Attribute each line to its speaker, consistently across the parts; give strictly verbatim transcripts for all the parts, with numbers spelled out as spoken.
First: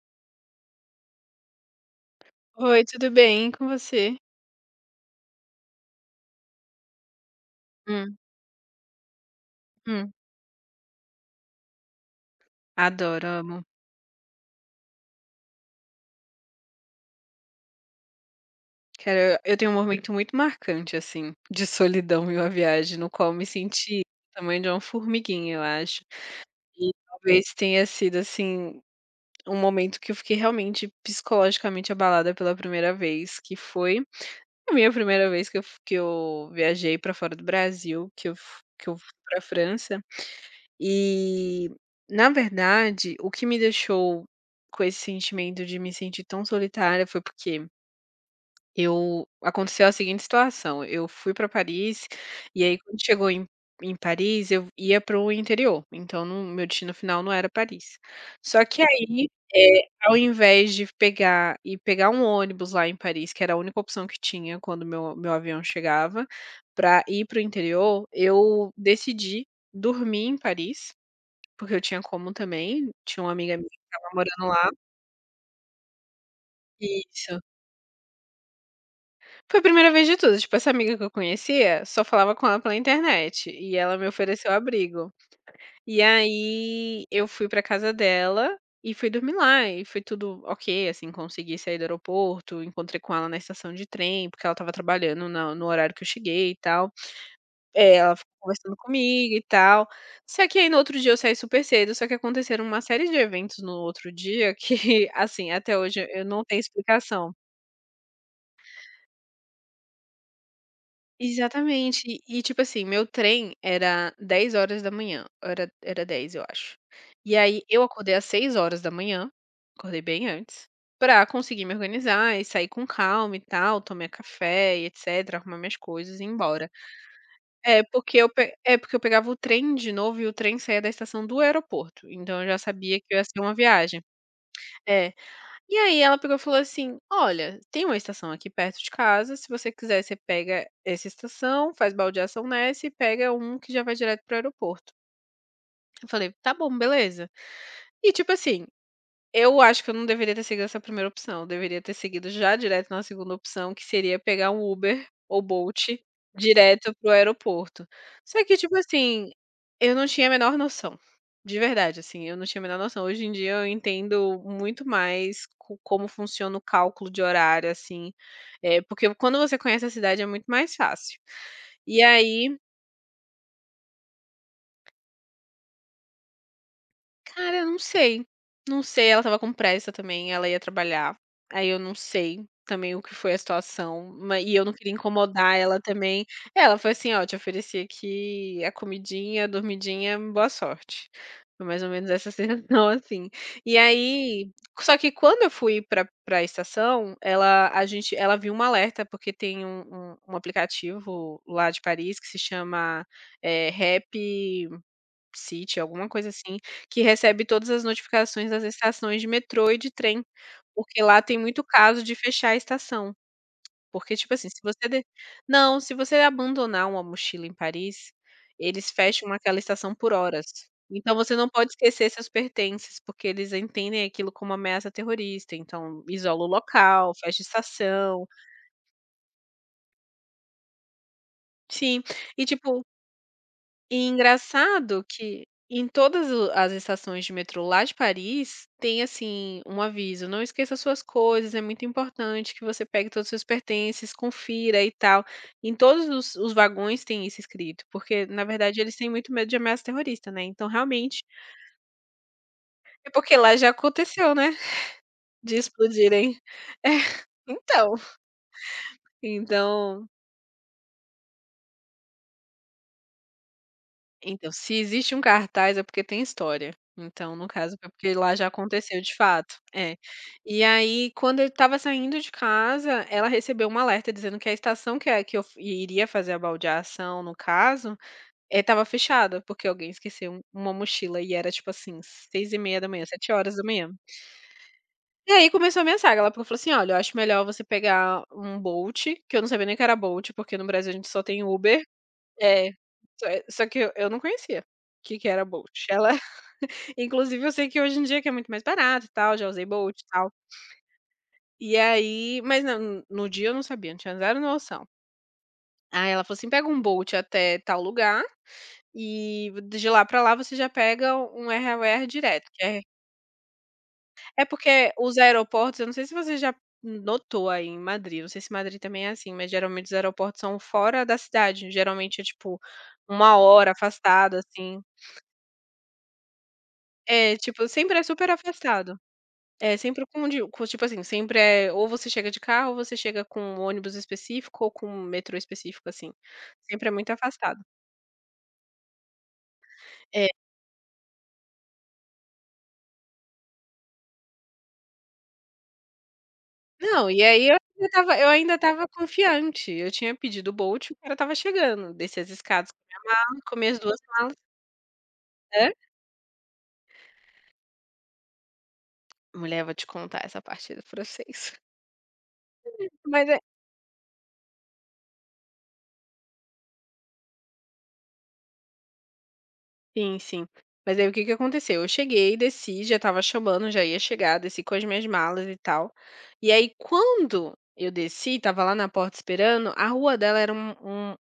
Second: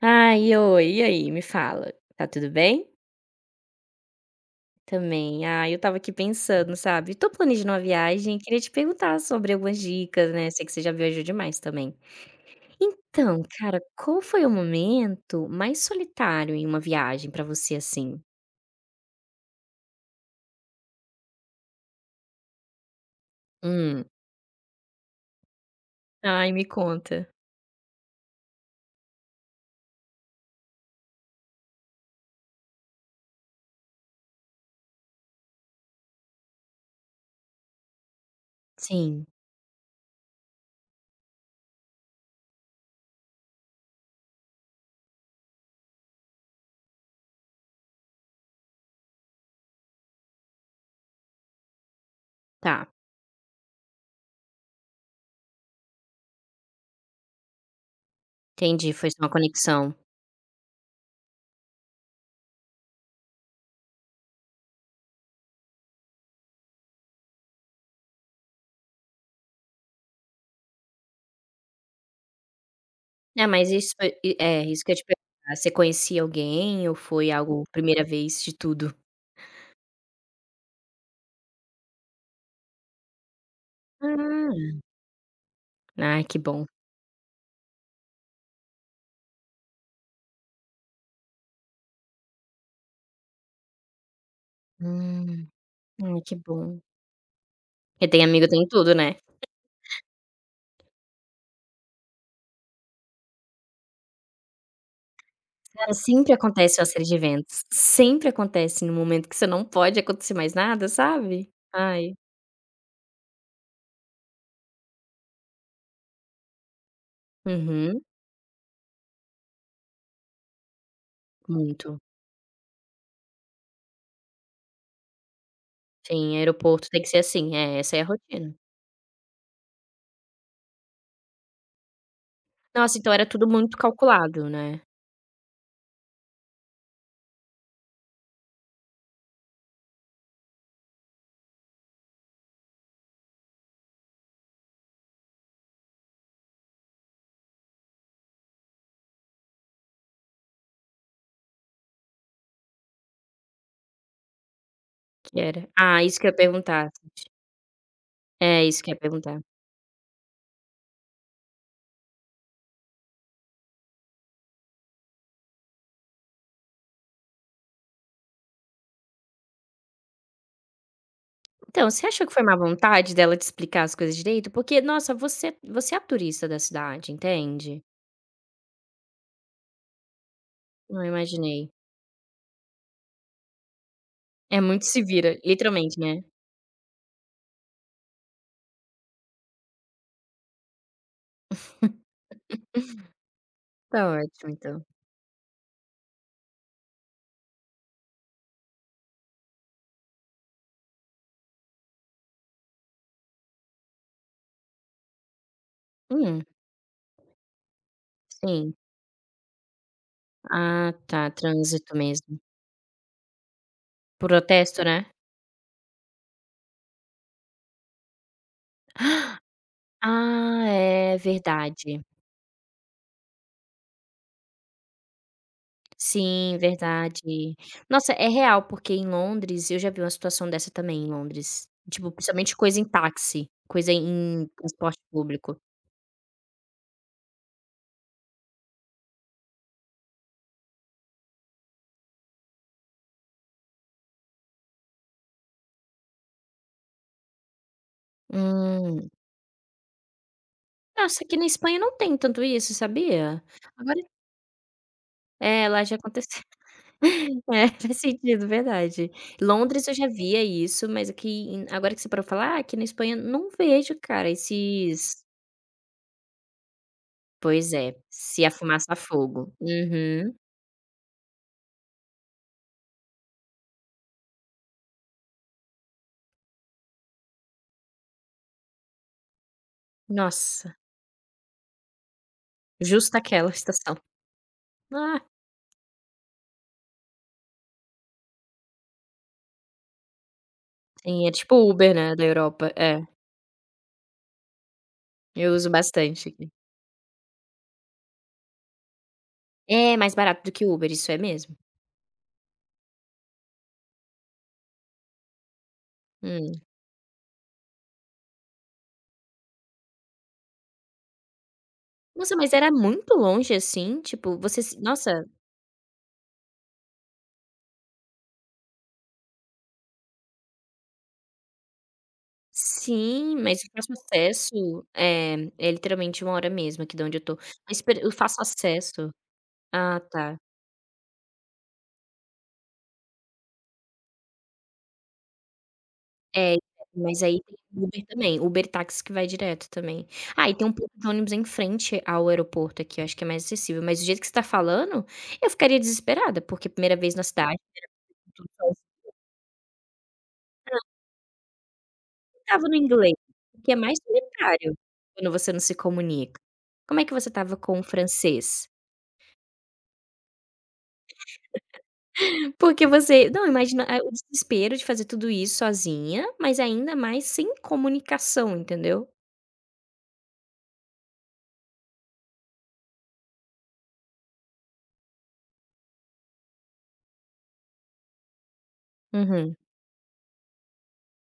Speaker 1: Ai, oi, e aí? Me fala, tá tudo
Speaker 2: Oi,
Speaker 1: bem?
Speaker 2: tudo bem? Com você?
Speaker 1: Também. Ah, eu tava aqui pensando, sabe? Tô planejando uma
Speaker 2: Hum.
Speaker 1: viagem e queria te perguntar sobre algumas
Speaker 2: Hum.
Speaker 1: dicas, né? Sei que você já viajou demais também.
Speaker 2: Adoro,
Speaker 1: Então,
Speaker 2: amo.
Speaker 1: cara, qual foi o momento mais solitário em uma viagem pra você assim?
Speaker 2: Cara, eu tenho um momento muito marcante, assim, de solidão em uma viagem, no qual eu me senti
Speaker 1: Hum.
Speaker 2: do tamanho de uma formiguinha, eu acho.
Speaker 1: Ai, me
Speaker 2: E
Speaker 1: conta.
Speaker 2: talvez tenha sido, assim, um momento que eu fiquei realmente psicologicamente abalada pela primeira vez, que foi a minha primeira vez que eu f que eu viajei pra fora do Brasil, que eu f que eu fui
Speaker 1: Sim,
Speaker 2: pra França. E, na verdade, o que me deixou com esse sentimento de me sentir tão solitária foi porque eu aconteceu a seguinte situação, eu fui para Paris, e aí
Speaker 1: tá.
Speaker 2: quando chegou em em Paris, eu ia para o interior, então não, meu destino final não era Paris. Só que
Speaker 1: Entendi, foi só
Speaker 2: aí,
Speaker 1: uma
Speaker 2: eh,
Speaker 1: conexão.
Speaker 2: ao invés de pegar e pegar um ônibus lá em Paris, que era a única opção que tinha quando meu meu avião chegava, para ir para o interior, eu decidi dormir em Paris porque eu tinha como também, tinha uma
Speaker 1: É,
Speaker 2: amiga minha
Speaker 1: mas
Speaker 2: que
Speaker 1: isso
Speaker 2: estava
Speaker 1: foi e
Speaker 2: morando
Speaker 1: é,
Speaker 2: lá.
Speaker 1: isso que eu ia te perguntar, você conhecia alguém ou foi
Speaker 2: Isso.
Speaker 1: algo primeira vez de tudo?
Speaker 2: Foi a primeira vez de tudo, tipo, essa amiga que eu conhecia, só falava com ela pela internet, e ela me ofereceu
Speaker 1: Ah.
Speaker 2: abrigo. E
Speaker 1: Ai, que bom.
Speaker 2: aí, eu fui pra casa dela, e fui dormir lá, e foi tudo ok, assim, consegui sair do aeroporto, encontrei com ela na estação de trem, porque ela estava trabalhando
Speaker 1: Hum.
Speaker 2: na no horário que eu
Speaker 1: Ai, que
Speaker 2: cheguei e
Speaker 1: bom.
Speaker 2: tal. É,
Speaker 1: Porque
Speaker 2: ela
Speaker 1: tem
Speaker 2: ficou
Speaker 1: amigo tem
Speaker 2: conversando
Speaker 1: tudo, né.
Speaker 2: comigo e tal. Só que aí no outro dia eu saí super cedo, só que aconteceram uma série de eventos no outro dia que, assim, até
Speaker 1: Cara,
Speaker 2: hoje eu
Speaker 1: sempre
Speaker 2: não tenho
Speaker 1: acontece uma série de
Speaker 2: explicação.
Speaker 1: eventos. Sempre acontece no momento que você não pode acontecer mais nada, sabe.
Speaker 2: Exatamente.
Speaker 1: Ai.
Speaker 2: E, e, tipo assim, meu trem era dez horas da manhã, era era dez, eu acho. E aí eu
Speaker 1: Uhum.
Speaker 2: acordei às seis horas da manhã, acordei bem antes, pra conseguir me
Speaker 1: Muito.
Speaker 2: organizar e sair com calma e tal, tomar café e etc, arrumar minhas coisas e ir
Speaker 1: Sim,
Speaker 2: embora.
Speaker 1: aeroporto tem que ser assim. É,
Speaker 2: É,
Speaker 1: essa é a
Speaker 2: porque eu
Speaker 1: rotina.
Speaker 2: pe é, porque eu pegava o trem de novo e o trem saía da estação do aeroporto, então eu já
Speaker 1: Nossa,
Speaker 2: sabia
Speaker 1: então
Speaker 2: que ia
Speaker 1: era
Speaker 2: ser
Speaker 1: tudo
Speaker 2: uma
Speaker 1: muito
Speaker 2: viagem.
Speaker 1: calculado, né,
Speaker 2: É. E aí ela pegou e falou assim: "Olha, tem uma estação aqui perto de casa, se você quiser você pega essa estação, faz baldeação nessa e pega um que já vai direto para o aeroporto". Eu falei: "Tá bom, beleza". E tipo assim, eu acho que eu não deveria ter seguido essa primeira opção, eu deveria ter seguido já direto na segunda opção, que seria pegar um Uber
Speaker 1: que
Speaker 2: ou
Speaker 1: era
Speaker 2: Bolt
Speaker 1: ah, isso que eu ia perguntar.
Speaker 2: direto para o aeroporto. Só que,
Speaker 1: É,
Speaker 2: tipo
Speaker 1: isso que eu ia
Speaker 2: assim,
Speaker 1: perguntar.
Speaker 2: eu não tinha a menor noção, de verdade, assim, eu não tinha a menor noção. Hoje em dia eu entendo muito mais co como funciona o cálculo de horário, assim, eh, porque quando você conhece a cidade é muito mais fácil.
Speaker 1: Então,
Speaker 2: E
Speaker 1: você achou que foi
Speaker 2: aí,
Speaker 1: má vontade dela te explicar as coisas direito? Porque, nossa, você você é a turista da cidade,
Speaker 2: cara, eu não
Speaker 1: entende.
Speaker 2: sei. Não sei, ela estava com pressa também, ela ia
Speaker 1: Não
Speaker 2: trabalhar.
Speaker 1: imaginei.
Speaker 2: Aí eu não sei também o que foi a situação, ma e
Speaker 1: É
Speaker 2: eu não
Speaker 1: muito
Speaker 2: queria
Speaker 1: se vira,
Speaker 2: incomodar ela
Speaker 1: literalmente, né.
Speaker 2: também. É, ela foi assim: "Ó, te ofereci aqui a comidinha, a dormidinha, boa sorte". Foi mais ou menos essa sensação, assim. E
Speaker 1: Tá ótimo
Speaker 2: aí,
Speaker 1: então.
Speaker 2: só que quando eu fui pra pra estação, ela a gente ela viu um alerta, porque tem um um um aplicativo lá de Paris que se chama, eh, Rap City, alguma coisa
Speaker 1: Hum,
Speaker 2: assim, que recebe todas as notificações das
Speaker 1: sim.
Speaker 2: estações de metrô e de trem,
Speaker 1: Ah,
Speaker 2: porque lá
Speaker 1: tá,
Speaker 2: tem muito
Speaker 1: trânsito
Speaker 2: caso de
Speaker 1: mesmo.
Speaker 2: fechar a estação. Porque, tipo assim, se
Speaker 1: Protesto,
Speaker 2: você de
Speaker 1: né?
Speaker 2: não, se você abandonar uma mochila em Paris, eles fecham aquela estação por horas.
Speaker 1: Ah,
Speaker 2: Então
Speaker 1: é
Speaker 2: você não pode
Speaker 1: verdade.
Speaker 2: esquecer seus pertences, porque eles entendem aquilo como ameaça terrorista, então isola o
Speaker 1: Sim,
Speaker 2: local, fecha a
Speaker 1: verdade. Nossa,
Speaker 2: estação.
Speaker 1: é real, porque em Londres eu já vi uma situação dessa também em Londres.
Speaker 2: Sim,
Speaker 1: Tipo,
Speaker 2: e
Speaker 1: principalmente coisa em
Speaker 2: tipo.
Speaker 1: táxi, coisa
Speaker 2: E
Speaker 1: em transporte
Speaker 2: engraçado que
Speaker 1: público.
Speaker 2: em todas o as estações de metrô lá de Paris, tem, assim, um aviso: "Não esqueça suas coisas, é muito importante que você pegue todos os seus pertences, confira e tal". Em todos os os vagões tem isso escrito, porque na verdade eles têm
Speaker 1: Hum.
Speaker 2: muito medo de ameaça terrorista, né, então
Speaker 1: Nossa,
Speaker 2: realmente
Speaker 1: aqui na Espanha não tem tanto isso,
Speaker 2: é porque
Speaker 1: sabia?
Speaker 2: lá já
Speaker 1: Agora
Speaker 2: aconteceu, né, de
Speaker 1: É, lá já
Speaker 2: explodirem.
Speaker 1: aconteceu.
Speaker 2: É,
Speaker 1: É,
Speaker 2: então.
Speaker 1: faz sentido, verdade. Londres eu já
Speaker 2: então
Speaker 1: via isso, mas aqui em agora que você parou pra falar, aqui na Espanha não vejo, cara,
Speaker 2: Então, se existe um
Speaker 1: esses
Speaker 2: cartaz é porque tem história. Então, no
Speaker 1: pois
Speaker 2: caso, foi
Speaker 1: é,
Speaker 2: porque lá
Speaker 1: se
Speaker 2: já
Speaker 1: a fumaça a
Speaker 2: aconteceu de
Speaker 1: fogo.
Speaker 2: fato. É.
Speaker 1: Uhum.
Speaker 2: E aí, quando ele estava saindo de casa, ela recebeu um alerta dizendo que a estação que a que eu f iria fazer a baldeação, no caso, eh, estava fechada, porque alguém esqueceu um- uma
Speaker 1: Nossa,
Speaker 2: mochila e era, tipo assim, seis e meia da manhã,
Speaker 1: justa
Speaker 2: sete
Speaker 1: aquela
Speaker 2: horas da manhã.
Speaker 1: estação. Ah,
Speaker 2: E aí começou a minha saga, ela pegou e falou assim: "Olha, eu acho melhor você pegar um Bolt", que eu não sabia nem que era Bolt, porque no Brasil a gente só
Speaker 1: sim, é
Speaker 2: tem
Speaker 1: tipo
Speaker 2: Uber.
Speaker 1: Uber, né, da
Speaker 2: É,
Speaker 1: Europa. É,
Speaker 2: só eh, só que eu eu não conhecia o que que era
Speaker 1: eu
Speaker 2: Bolt.
Speaker 1: uso
Speaker 2: Ela,
Speaker 1: bastante aqui.
Speaker 2: inclusive eu sei que hoje em dia que é muito mais barato e tal, já usei
Speaker 1: É
Speaker 2: Bolt e
Speaker 1: mais
Speaker 2: tal.
Speaker 1: barato do que Uber, isso é mesmo.
Speaker 2: E aí, mas não, no dia eu não sabia, não tinha zero noção. Aí ela falou assim:
Speaker 1: Hum.
Speaker 2: "Pega um Bolt até tal lugar e de lá pra lá você já pega um R A W
Speaker 1: Nossa,
Speaker 2: direto",
Speaker 1: mas
Speaker 2: que
Speaker 1: era
Speaker 2: é.
Speaker 1: muito longe, assim? Tipo,
Speaker 2: É
Speaker 1: você se
Speaker 2: porque os
Speaker 1: nossa.
Speaker 2: aeroportos, eu não sei se você já notou aí em Madrid, não sei se Madrid também é assim, mas geralmente os aeroportos são fora da cidade, geralmente é tipo
Speaker 1: Sim,
Speaker 2: uma
Speaker 1: mas o
Speaker 2: hora
Speaker 1: fácil
Speaker 2: afastado, assim.
Speaker 1: acesso é é literalmente uma hora mesmo aqui de onde eu tô.
Speaker 2: É, tipo,
Speaker 1: Mas
Speaker 2: sempre é
Speaker 1: pera, o
Speaker 2: super
Speaker 1: fácil
Speaker 2: afastado.
Speaker 1: acesso?
Speaker 2: É,
Speaker 1: Ah,
Speaker 2: sempre com um
Speaker 1: tá.
Speaker 2: de com, tipo assim, sempre é ou você chega de carro, ou você chega com um ônibus específico ou com um metrô específico, assim.
Speaker 1: É,
Speaker 2: Sempre é muito
Speaker 1: mas aí tem
Speaker 2: afastado.
Speaker 1: Uber também, Uber táxi que vai direto também.
Speaker 2: É.
Speaker 1: Ah, e tem um ponto de ônibus em frente ao aeroporto aqui, eu acho que é mais acessível, mas do jeito que você tá falando, eu ficaria desesperada, porque primeira
Speaker 2: Não,
Speaker 1: vez na
Speaker 2: e aí eu
Speaker 1: cidade,
Speaker 2: ainda estava eu
Speaker 1: tudo
Speaker 2: ainda
Speaker 1: sozinha,
Speaker 2: estava confiante, eu tinha pedido o Bolt, o cara estava chegando, desci as
Speaker 1: estava
Speaker 2: escadas,
Speaker 1: no inglês, o
Speaker 2: comi
Speaker 1: que é
Speaker 2: as
Speaker 1: mais
Speaker 2: duas malas.
Speaker 1: solitário, quando você não
Speaker 2: Hã?
Speaker 1: se comunica. Como é que você estava com o francês?
Speaker 2: Mulher, vou te contar essa parte do processo.
Speaker 1: Porque
Speaker 2: Mas
Speaker 1: você
Speaker 2: é.
Speaker 1: não, imagina, ah, o desespero de fazer tudo isso sozinha, mas ainda mais sem comunicação, entendeu?
Speaker 2: Sim, sim. Mas aí o que que aconteceu? Eu cheguei, desci, já estava chamando, já ia chegar, desci com as minhas malas e tal. E aí quando eu desci, estava lá na porta
Speaker 1: Uhum.
Speaker 2: esperando, a rua dela era um, um-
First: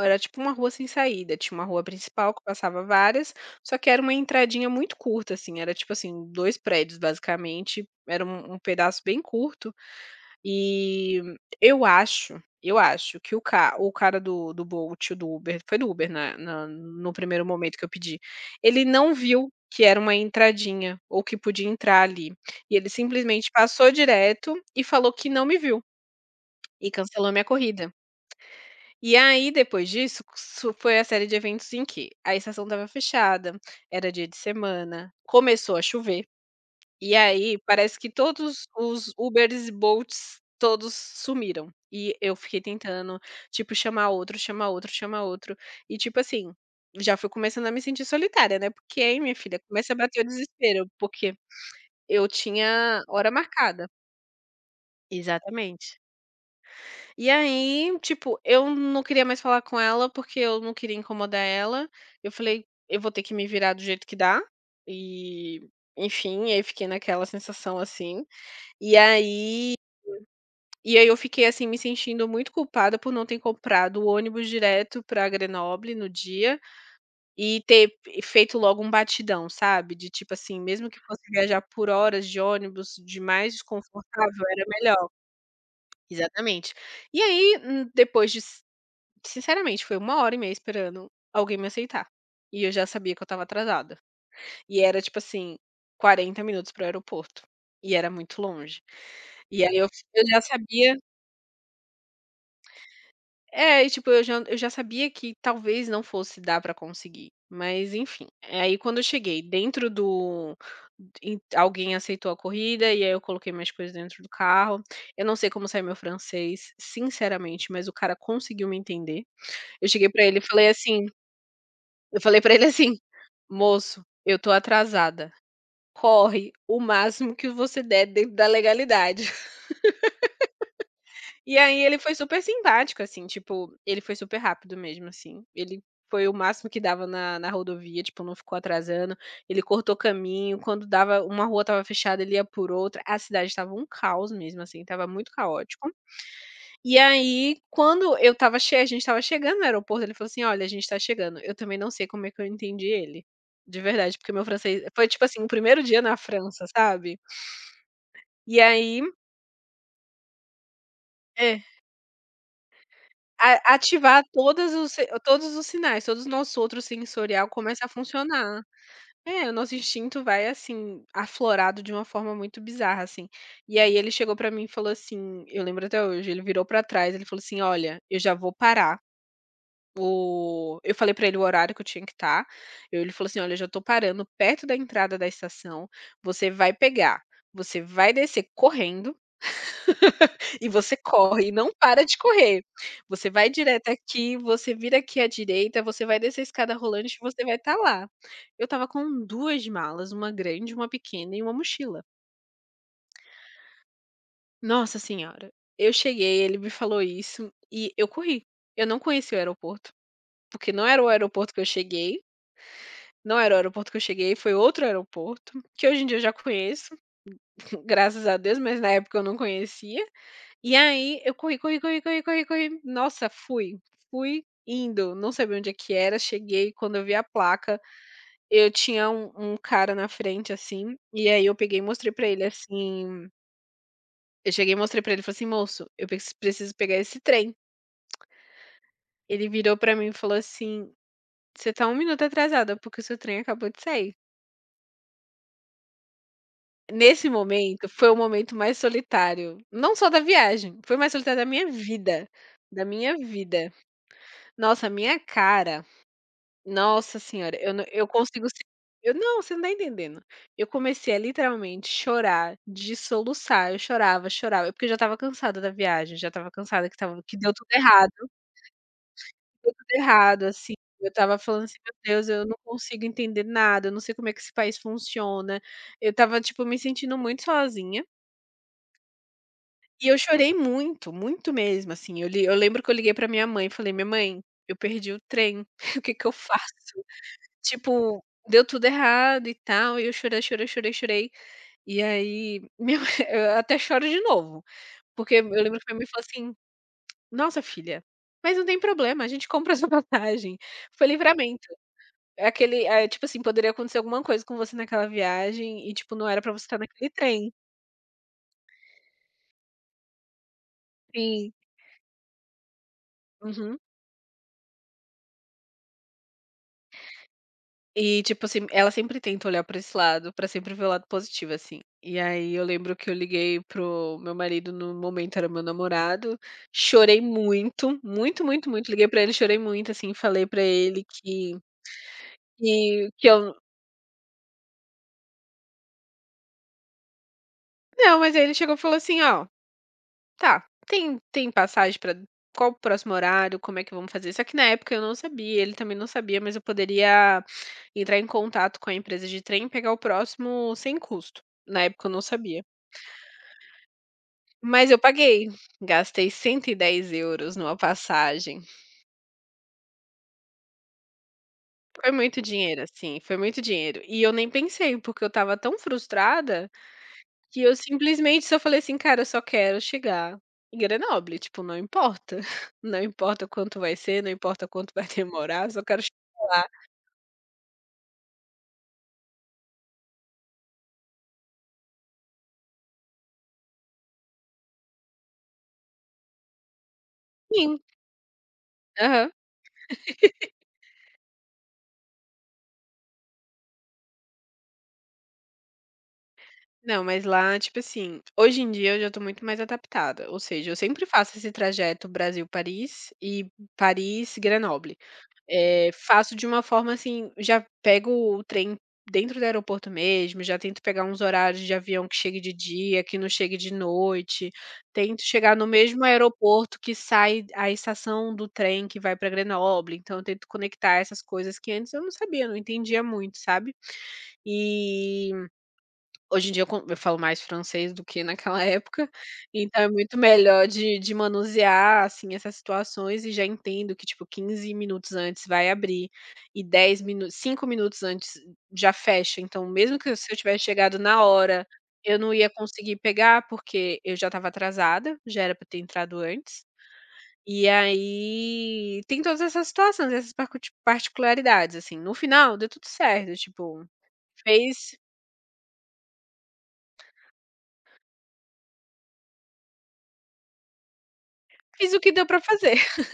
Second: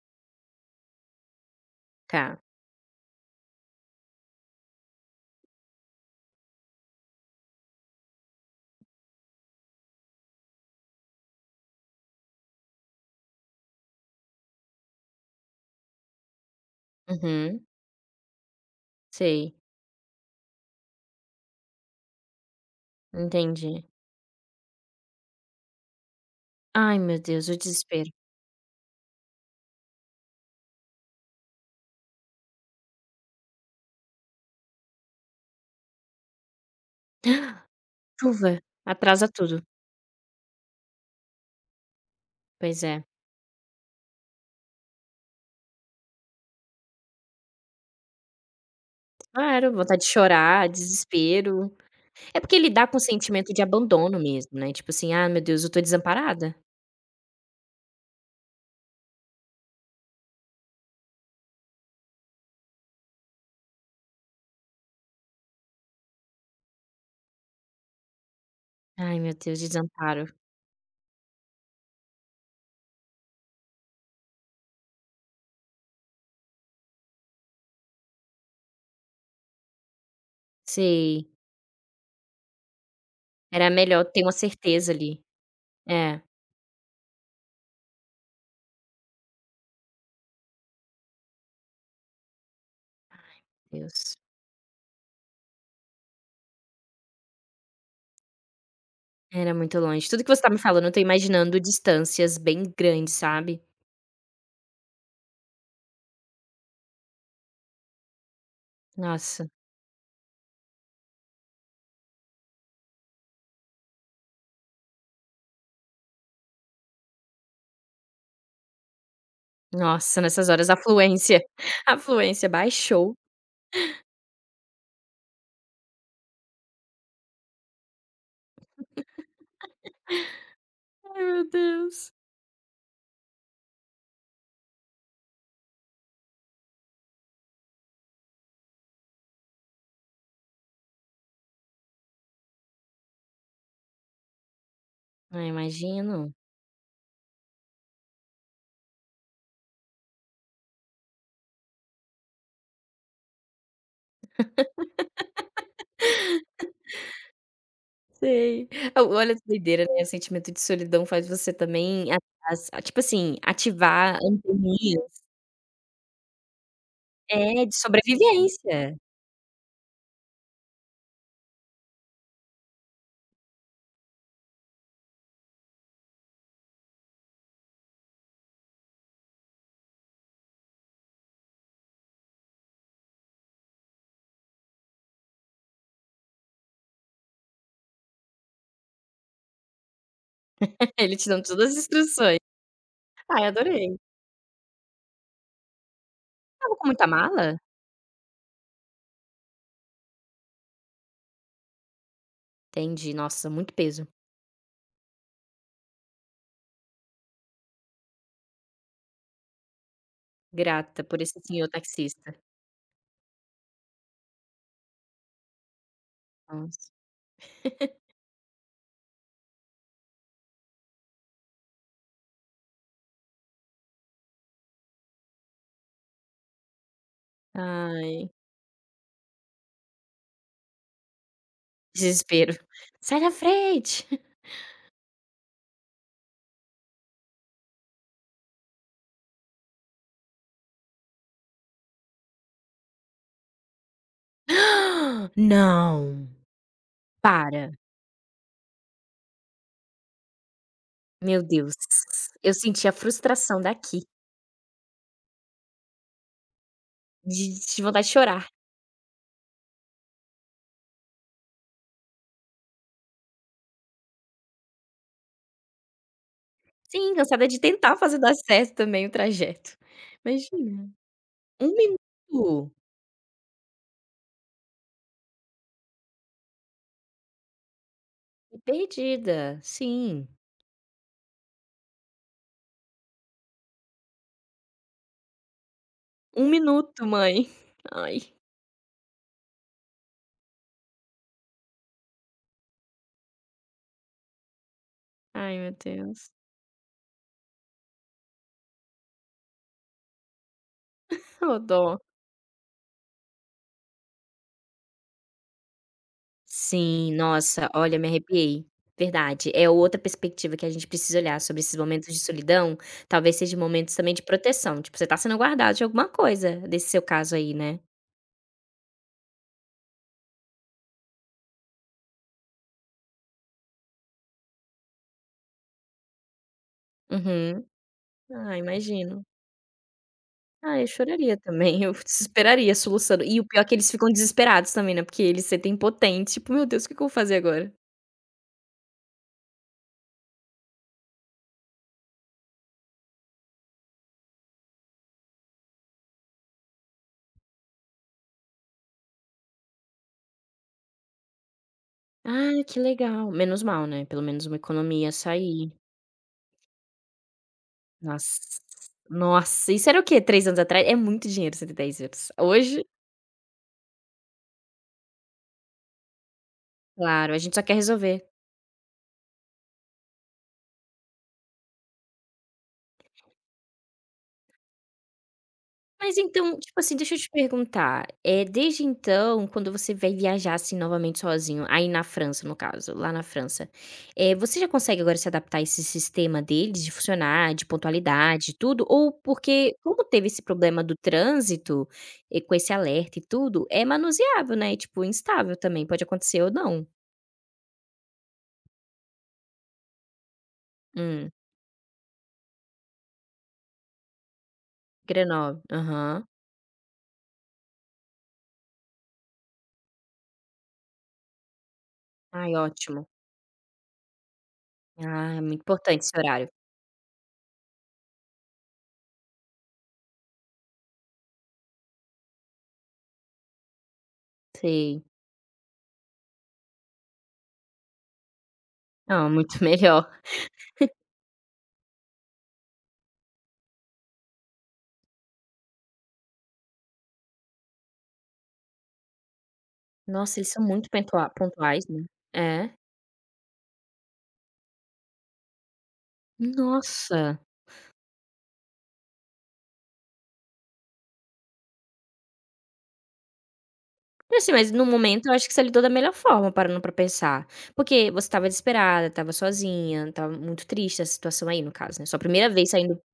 Speaker 2: era tipo uma rua sem saída. Tinha uma rua principal
Speaker 1: Tá.
Speaker 2: que passava várias, só que era uma entradinha muito curta, assim. Era tipo assim, dois prédios basicamente. Era um um pedaço bem curto. E eu acho eu acho que o ca o cara do do Bolt, do Uber, foi do Uber, né, na no primeiro
Speaker 1: Uhum.
Speaker 2: momento que eu pedi, ele não viu
Speaker 1: Sei.
Speaker 2: que era uma entradinha ou que podia entrar ali, e ele simplesmente
Speaker 1: Entendi.
Speaker 2: passou direto e falou que não me viu e
Speaker 1: Ai, meu
Speaker 2: cancelou minha
Speaker 1: Deus, o
Speaker 2: corrida.
Speaker 1: desespero.
Speaker 2: E aí depois disso, su foi a série de eventos em que a estação estava fechada, era dia de semana, começou a chover e aí parece que
Speaker 1: Chuva
Speaker 2: todos os
Speaker 1: atrasa tudo.
Speaker 2: Ubers e Bolts, todos sumiram. E eu fiquei
Speaker 1: Pois é.
Speaker 2: tentando, tipo, chamar outro, chamar outro, chamar outro. E, tipo assim, já fui começando a me sentir solitária, né, porque aí, minha filha,
Speaker 1: Claro,
Speaker 2: começa a
Speaker 1: vontade de
Speaker 2: bater o
Speaker 1: chorar,
Speaker 2: desespero, porque
Speaker 1: desespero.
Speaker 2: eu
Speaker 1: É porque lidar com o
Speaker 2: tinha hora
Speaker 1: sentimento de
Speaker 2: marcada.
Speaker 1: abandono mesmo, né, tipo assim: "Ah, meu Deus, eu tô
Speaker 2: Exatamente.
Speaker 1: desamparada".
Speaker 2: E aí, tipo, eu não queria mais falar com ela, porque eu não queria incomodar ela. Eu falei: "Eu vou ter que me virar do jeito que dá". E, enfim, aí fiquei naquela sensação assim. E
Speaker 1: Ai, meu Deus,
Speaker 2: aí
Speaker 1: desamparo.
Speaker 2: e aí eu fiquei, assim, me sentindo muito culpada por não ter comprado o ônibus direto para Grenoble no dia e ter e feito logo um batidão, sabe, de tipo assim, mesmo que fosse
Speaker 1: Sei.
Speaker 2: viajar por horas de ônibus, de mais
Speaker 1: Era melhor ter uma
Speaker 2: desconfortável, era
Speaker 1: certeza
Speaker 2: melhor.
Speaker 1: ali. É,
Speaker 2: Exatamente. E aí, hum, depois de s sinceramente, foi uma hora e meia esperando alguém me aceitar. E eu já sabia que eu estava atrasada.
Speaker 1: Deus.
Speaker 2: E era, tipo assim, quarenta minutos para o aeroporto. E era muito longe.
Speaker 1: Era
Speaker 2: E aí
Speaker 1: muito
Speaker 2: eu
Speaker 1: longe. Tudo
Speaker 2: eu
Speaker 1: que você
Speaker 2: já
Speaker 1: tá me falando, eu
Speaker 2: sabia.
Speaker 1: tô imaginando distâncias bem grandes, sabe.
Speaker 2: É, e tipo, eu já eu já sabia que talvez não fosse dar pra conseguir, mas enfim. É. Aí quando eu cheguei
Speaker 1: Nossa,
Speaker 2: dentro do em, alguém aceitou a corrida e aí eu coloquei minhas coisas dentro do carro. Eu não sei como sai meu francês, sinceramente, mas o cara conseguiu me entender. Eu cheguei
Speaker 1: nossa,
Speaker 2: pra ele, e
Speaker 1: nessas
Speaker 2: falei
Speaker 1: horas a
Speaker 2: assim
Speaker 1: fluência a
Speaker 2: eu falei
Speaker 1: fluência
Speaker 2: pra ele assim:
Speaker 1: baixou.
Speaker 2: "Moço, eu tô atrasada. Corre o máximo que você der dentro da legalidade".
Speaker 1: Ai, meu
Speaker 2: E aí ele
Speaker 1: Deus.
Speaker 2: foi super simpático, assim, tipo, ele foi super rápido mesmo, assim. Ele foi o máximo que dava na na rodovia, tipo, não ficou atrasando, ele cortou caminho, quando dava uma rua estava fechada, ele ia por outra, a cidade estava um caos mesmo, assim, estava muito
Speaker 1: Ah,
Speaker 2: caótico.
Speaker 1: imagino.
Speaker 2: E aí, quando eu estava che a gente estava chegando no aeroporto, ele falou assim: "Olha, a gente está chegando". Eu também não sei como é que eu entendi ele, de verdade, porque meu francês foi tipo assim, o primeiro dia na França, sabe. E
Speaker 1: Sei.
Speaker 2: aí,
Speaker 1: O Olha que doideira, né, o sentimento de solidão faz você
Speaker 2: é.
Speaker 1: também a as a- tipo assim,
Speaker 2: A
Speaker 1: ativar
Speaker 2: ativar todas os se
Speaker 1: anteninhas,
Speaker 2: todos os sinais, todos os nossos outros sensorial
Speaker 1: é, de
Speaker 2: começa a funcionar.
Speaker 1: sobrevivência.
Speaker 2: É, o nosso instinto vai, assim, aflorado de uma forma muito bizarra, assim. E aí ele chegou pra mim e falou assim, eu lembro até hoje, ele virou pra trás, ele falou assim: "Olha, eu já vou parar o" eu falei pra ele o horário que eu tinha que estar, ele falou assim: "Olha, eu já tô parando perto da entrada da estação, você vai pegar, você vai descer correndo e você
Speaker 1: Ele te dando
Speaker 2: corre,
Speaker 1: todas
Speaker 2: não
Speaker 1: as
Speaker 2: para de
Speaker 1: instruções.
Speaker 2: correr. Você
Speaker 1: Ai,
Speaker 2: vai direto
Speaker 1: adorei.
Speaker 2: aqui, você vira aqui à direita, você vai descer a escada
Speaker 1: Tava com muita
Speaker 2: rolante e você
Speaker 1: mala?
Speaker 2: vai estar lá". Eu estava com duas malas, uma grande, uma pequena e uma mochila.
Speaker 1: Entendi. Nossa, muito peso.
Speaker 2: Nossa senhora, eu cheguei, ele me falou isso e eu corri. Eu não conhecia o aeroporto, porque não
Speaker 1: Grata
Speaker 2: era o
Speaker 1: por esse
Speaker 2: aeroporto que eu
Speaker 1: senhor
Speaker 2: cheguei,
Speaker 1: taxista.
Speaker 2: não era o aeroporto que eu cheguei, foi outro aeroporto, que hoje em dia eu já
Speaker 1: Nossa.
Speaker 2: conheço, graças a Deus, mas na época eu não conhecia. E aí eu corri, corri, corri, corri, corri, corri. Nossa, fui, fui indo, não sabia onde é que era, cheguei, quando eu vi a placa,
Speaker 1: Ai.
Speaker 2: eu tinha um um cara na frente, assim, e aí eu peguei e mostrei pra ele,
Speaker 1: Desespero. "Sai
Speaker 2: assim,
Speaker 1: da frente!".
Speaker 2: eu cheguei e mostrei pra ele falei assim: "Moço, eu preci preciso pegar esse trem". Ele virou pra mim e falou assim: "Você tá um minuto atrasada, porque o seu trem acabou de sair".
Speaker 1: "Não,
Speaker 2: Nesse
Speaker 1: para".
Speaker 2: momento, foi o momento mais solitário, não só da viagem, foi o mais solitário
Speaker 1: Meu
Speaker 2: da minha
Speaker 1: Deus,
Speaker 2: vida,
Speaker 1: eu
Speaker 2: da
Speaker 1: senti a
Speaker 2: minha
Speaker 1: frustração
Speaker 2: vida.
Speaker 1: daqui,
Speaker 2: Nossa, a minha cara, nossa
Speaker 1: de
Speaker 2: senhora, eu
Speaker 1: de
Speaker 2: não
Speaker 1: vontade
Speaker 2: eu
Speaker 1: de
Speaker 2: consigo
Speaker 1: chorar.
Speaker 2: se eu não, você não tá entendendo. Eu comecei a literalmente chorar, de soluçar, eu chorava, chorava, porque eu já estava cansada da viagem, já estava cansada, que
Speaker 1: Sim,
Speaker 2: estava que
Speaker 1: cansada
Speaker 2: deu
Speaker 1: de
Speaker 2: tudo
Speaker 1: tentar
Speaker 2: errado,
Speaker 1: fazer dar certo também o
Speaker 2: deu
Speaker 1: trajeto.
Speaker 2: tudo errado, assim,
Speaker 1: Imagina,
Speaker 2: eu estava falando
Speaker 1: um
Speaker 2: assim: "Meu Deus, eu não
Speaker 1: minuto,
Speaker 2: consigo entender nada, eu não sei como é que esse país funciona". Eu estava, tipo, me sentindo muito sozinha,
Speaker 1: perdida.
Speaker 2: e eu
Speaker 1: Sim,
Speaker 2: chorei muito, muito mesmo, assim, eu li eu lembro que eu liguei pra minha mãe e falei: "Minha mãe, eu perdi o trem, o que que eu
Speaker 1: um
Speaker 2: faço?".
Speaker 1: minuto mãe".
Speaker 2: Tipo,
Speaker 1: Ai,
Speaker 2: deu tudo errado e tal, e eu chorei, chorei, chorei, chorei. E aí, meu, eu até choro de novo, porque eu
Speaker 1: ai meu
Speaker 2: lembro que minha mãe falou
Speaker 1: Deus,
Speaker 2: assim: "Nossa filha, mas não tem problema, a gente compra sua passagem". Foi
Speaker 1: ô
Speaker 2: livramento.
Speaker 1: dó.
Speaker 2: É aquele, é tipo assim, poderia acontecer alguma coisa com você naquela viagem e, tipo, não era pra você estar naquele
Speaker 1: Sim,
Speaker 2: trem.
Speaker 1: nossa, olha, me arrepiei. Verdade, é outra perspectiva que a gente precisa olhar
Speaker 2: Sim.
Speaker 1: sobre esses momentos de solidão, talvez seja
Speaker 2: Uhum.
Speaker 1: momentos também de proteção, tipo, você tá sendo guardado de alguma coisa, desse seu caso aí, né.
Speaker 2: E, tipo assim, ela sempre tenta olhar pra esse lado, pra sempre ver o lado positivo, assim. E aí eu lembro que eu liguei pro meu marido, no momento era meu namorado, chorei
Speaker 1: Uhum.
Speaker 2: muito, muito,
Speaker 1: Ah,
Speaker 2: muito, muito, liguei pra
Speaker 1: imagino.
Speaker 2: ele, chorei muito, assim, falei pra
Speaker 1: Ah, eu
Speaker 2: ele
Speaker 1: choraria
Speaker 2: que
Speaker 1: também, eu
Speaker 2: que
Speaker 1: desesperaria, soluçando.
Speaker 2: que eu
Speaker 1: E o pior é que eles ficam desesperados também, né, porque eles se sentem impotentes, tipo: "Meu Deus, o que que eu vou fazer agora?".
Speaker 2: não, mas aí ele chegou e falou assim: "Ó, tá, tem tem passagem pra qual o próximo horário, como é que vamos fazer?" Só que na época eu não sabia, ele também não sabia, mas eu poderia entrar em contato com a empresa de trem e pegar o próximo sem custo. Na época eu não
Speaker 1: Ah,
Speaker 2: sabia.
Speaker 1: que legal, menos mal, né, pelo menos uma
Speaker 2: Mas eu
Speaker 1: economia
Speaker 2: paguei,
Speaker 1: sair.
Speaker 2: gastei cento e dez euros numa
Speaker 1: Nossa,
Speaker 2: passagem.
Speaker 1: nossa, isso era o quê? Três anos atrás? É muito dinheiro, cento e dez
Speaker 2: Foi
Speaker 1: euros.
Speaker 2: muito dinheiro,
Speaker 1: Hoje
Speaker 2: assim, foi muito dinheiro. E eu nem pensei, porque eu estava tão frustrada,
Speaker 1: Claro, a gente
Speaker 2: que
Speaker 1: só quer
Speaker 2: eu
Speaker 1: resolver.
Speaker 2: simplesmente só falei assim: "Cara, eu só quero chegar em Grenoble, tipo, não importa, não importa quanto vai ser, não importa quanto vai demorar, só quero
Speaker 1: Mas
Speaker 2: chegar
Speaker 1: então,
Speaker 2: lá".
Speaker 1: tipo assim, deixa eu te perguntar, é desde então, quando você vai viajar, assim, novamente sozinho, aí na França, no caso, lá na França, eh, você já consegue agora se adaptar a esse sistema deles de funcionar, de
Speaker 2: Sim,
Speaker 1: pontualidade, tudo? Ou
Speaker 2: aham.
Speaker 1: porque como teve esse problema do trânsito, e com esse alerta e tudo, é manuseável, né, e, tipo, instável também, pode acontecer ou não.
Speaker 2: Não, mas lá, tipo assim, hoje em dia eu já estou muito mais adaptada, ou seja, eu sempre
Speaker 1: Hum,
Speaker 2: faço esse trajeto Brasil-Paris e Paris-Grenoble.
Speaker 1: Grenoble,
Speaker 2: Eh,
Speaker 1: aham.
Speaker 2: faço de uma forma assim, já pego o trem dentro do aeroporto mesmo, já tento pegar uns horários de avião que chegue de
Speaker 1: Ai,
Speaker 2: dia,
Speaker 1: ótimo.
Speaker 2: que não chegue de noite, tento
Speaker 1: Ah, é
Speaker 2: chegar
Speaker 1: muito
Speaker 2: no
Speaker 1: importante
Speaker 2: mesmo
Speaker 1: esse horário.
Speaker 2: aeroporto que sai a estação do trem que vai para Grenoble, então eu tento conectar essas coisas que antes eu não sabia, não entendia muito, sabe.
Speaker 1: Sei.
Speaker 2: E hoje em dia eu con eu falo mais francês do que naquela época,
Speaker 1: Ah, muito
Speaker 2: então é
Speaker 1: melhor.
Speaker 2: muito melhor de de manusear, assim, essas situações e já entendo que, tipo, quinze minutos antes vai abrir e dez minutos, cinco minutos antes já fecha, então mesmo que se eu
Speaker 1: Nossa, eles são
Speaker 2: tivesse
Speaker 1: muito
Speaker 2: chegado na
Speaker 1: pentua
Speaker 2: hora,
Speaker 1: pontuais, né.
Speaker 2: eu não ia
Speaker 1: É.
Speaker 2: conseguir pegar, porque eu já estava atrasada, já era pra ter entrado antes,
Speaker 1: Nossa!
Speaker 2: e aí tem todas essas situações, essas parcuti particularidades, assim. No final deu tudo certo, tipo,
Speaker 1: Assim, mas no
Speaker 2: fez
Speaker 1: momento eu acho que você lidou da melhor forma, parando pra pensar. Porque você estava desesperada, estava sozinha, estava muito triste a situação aí, no
Speaker 2: fiz
Speaker 1: caso,
Speaker 2: o
Speaker 1: né,
Speaker 2: que
Speaker 1: sua
Speaker 2: deu para
Speaker 1: primeira vez
Speaker 2: fazer.
Speaker 1: saindo.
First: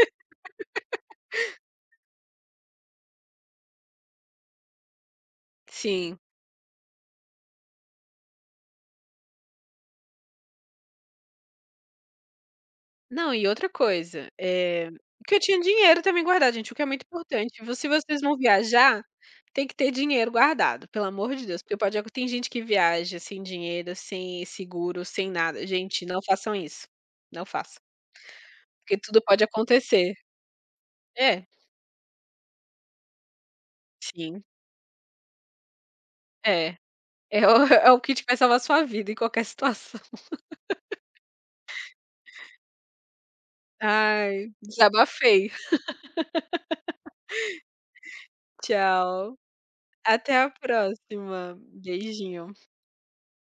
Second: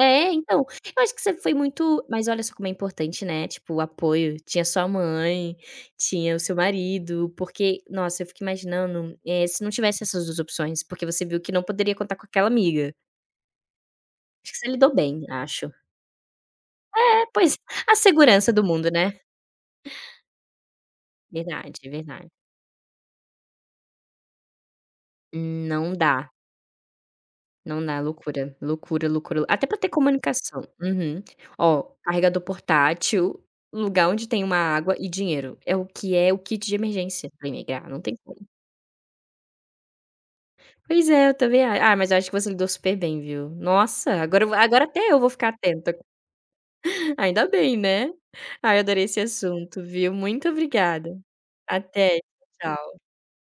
Speaker 1: É, então, eu acho que você foi muito mas olha só como é importante, né, tipo, o apoio. Tinha sua mãe,
Speaker 2: Sim.
Speaker 1: tinha o seu marido, porque, nossa, eu fico imaginando, eh, se não tivesse essas duas opções, porque você viu que não poderia contar com aquela amiga.
Speaker 2: Não, e outra coisa,
Speaker 1: Acho que você
Speaker 2: eh,
Speaker 1: lidou bem,
Speaker 2: porque eu tinha
Speaker 1: acho.
Speaker 2: dinheiro também guardado, gente, o que é muito
Speaker 1: É, pois,
Speaker 2: importante. Vo se
Speaker 1: a
Speaker 2: vocês vão
Speaker 1: segurança do mundo,
Speaker 2: viajar,
Speaker 1: né.
Speaker 2: tem que ter dinheiro guardado, pelo amor de Deus, porque
Speaker 1: Verdade,
Speaker 2: pode acon tem
Speaker 1: verdade.
Speaker 2: gente que viaja sem dinheiro, sem seguro, sem nada.
Speaker 1: Não
Speaker 2: Gente, não
Speaker 1: dá,
Speaker 2: façam isso, não façam,
Speaker 1: não dá, loucura,
Speaker 2: porque
Speaker 1: loucura,
Speaker 2: tudo
Speaker 1: loucura.
Speaker 2: pode
Speaker 1: Até pra ter
Speaker 2: acontecer.
Speaker 1: comunicação. Uhum.
Speaker 2: É,
Speaker 1: Ó, carregador portátil, lugar onde tem
Speaker 2: sim,
Speaker 1: uma água e dinheiro. É o que é o kit de
Speaker 2: é.
Speaker 1: emergência
Speaker 2: É
Speaker 1: pra
Speaker 2: o
Speaker 1: imigrar,
Speaker 2: é o
Speaker 1: não tem
Speaker 2: kit que vai
Speaker 1: como.
Speaker 2: salvar a sua vida em qualquer situação.
Speaker 1: Pois é, eu também a ah, mas eu acho que você lidou super bem, viu. Nossa, agora eu
Speaker 2: Ai,
Speaker 1: vou agora até eu vou ficar
Speaker 2: desabafei.
Speaker 1: atenta. Ainda bem, né. Ai, eu adorei esse
Speaker 2: Tchau,
Speaker 1: assunto, viu.
Speaker 2: até
Speaker 1: Muito
Speaker 2: a
Speaker 1: obrigada.
Speaker 2: próxima.
Speaker 1: Até,
Speaker 2: Beijinho.
Speaker 1: tchau.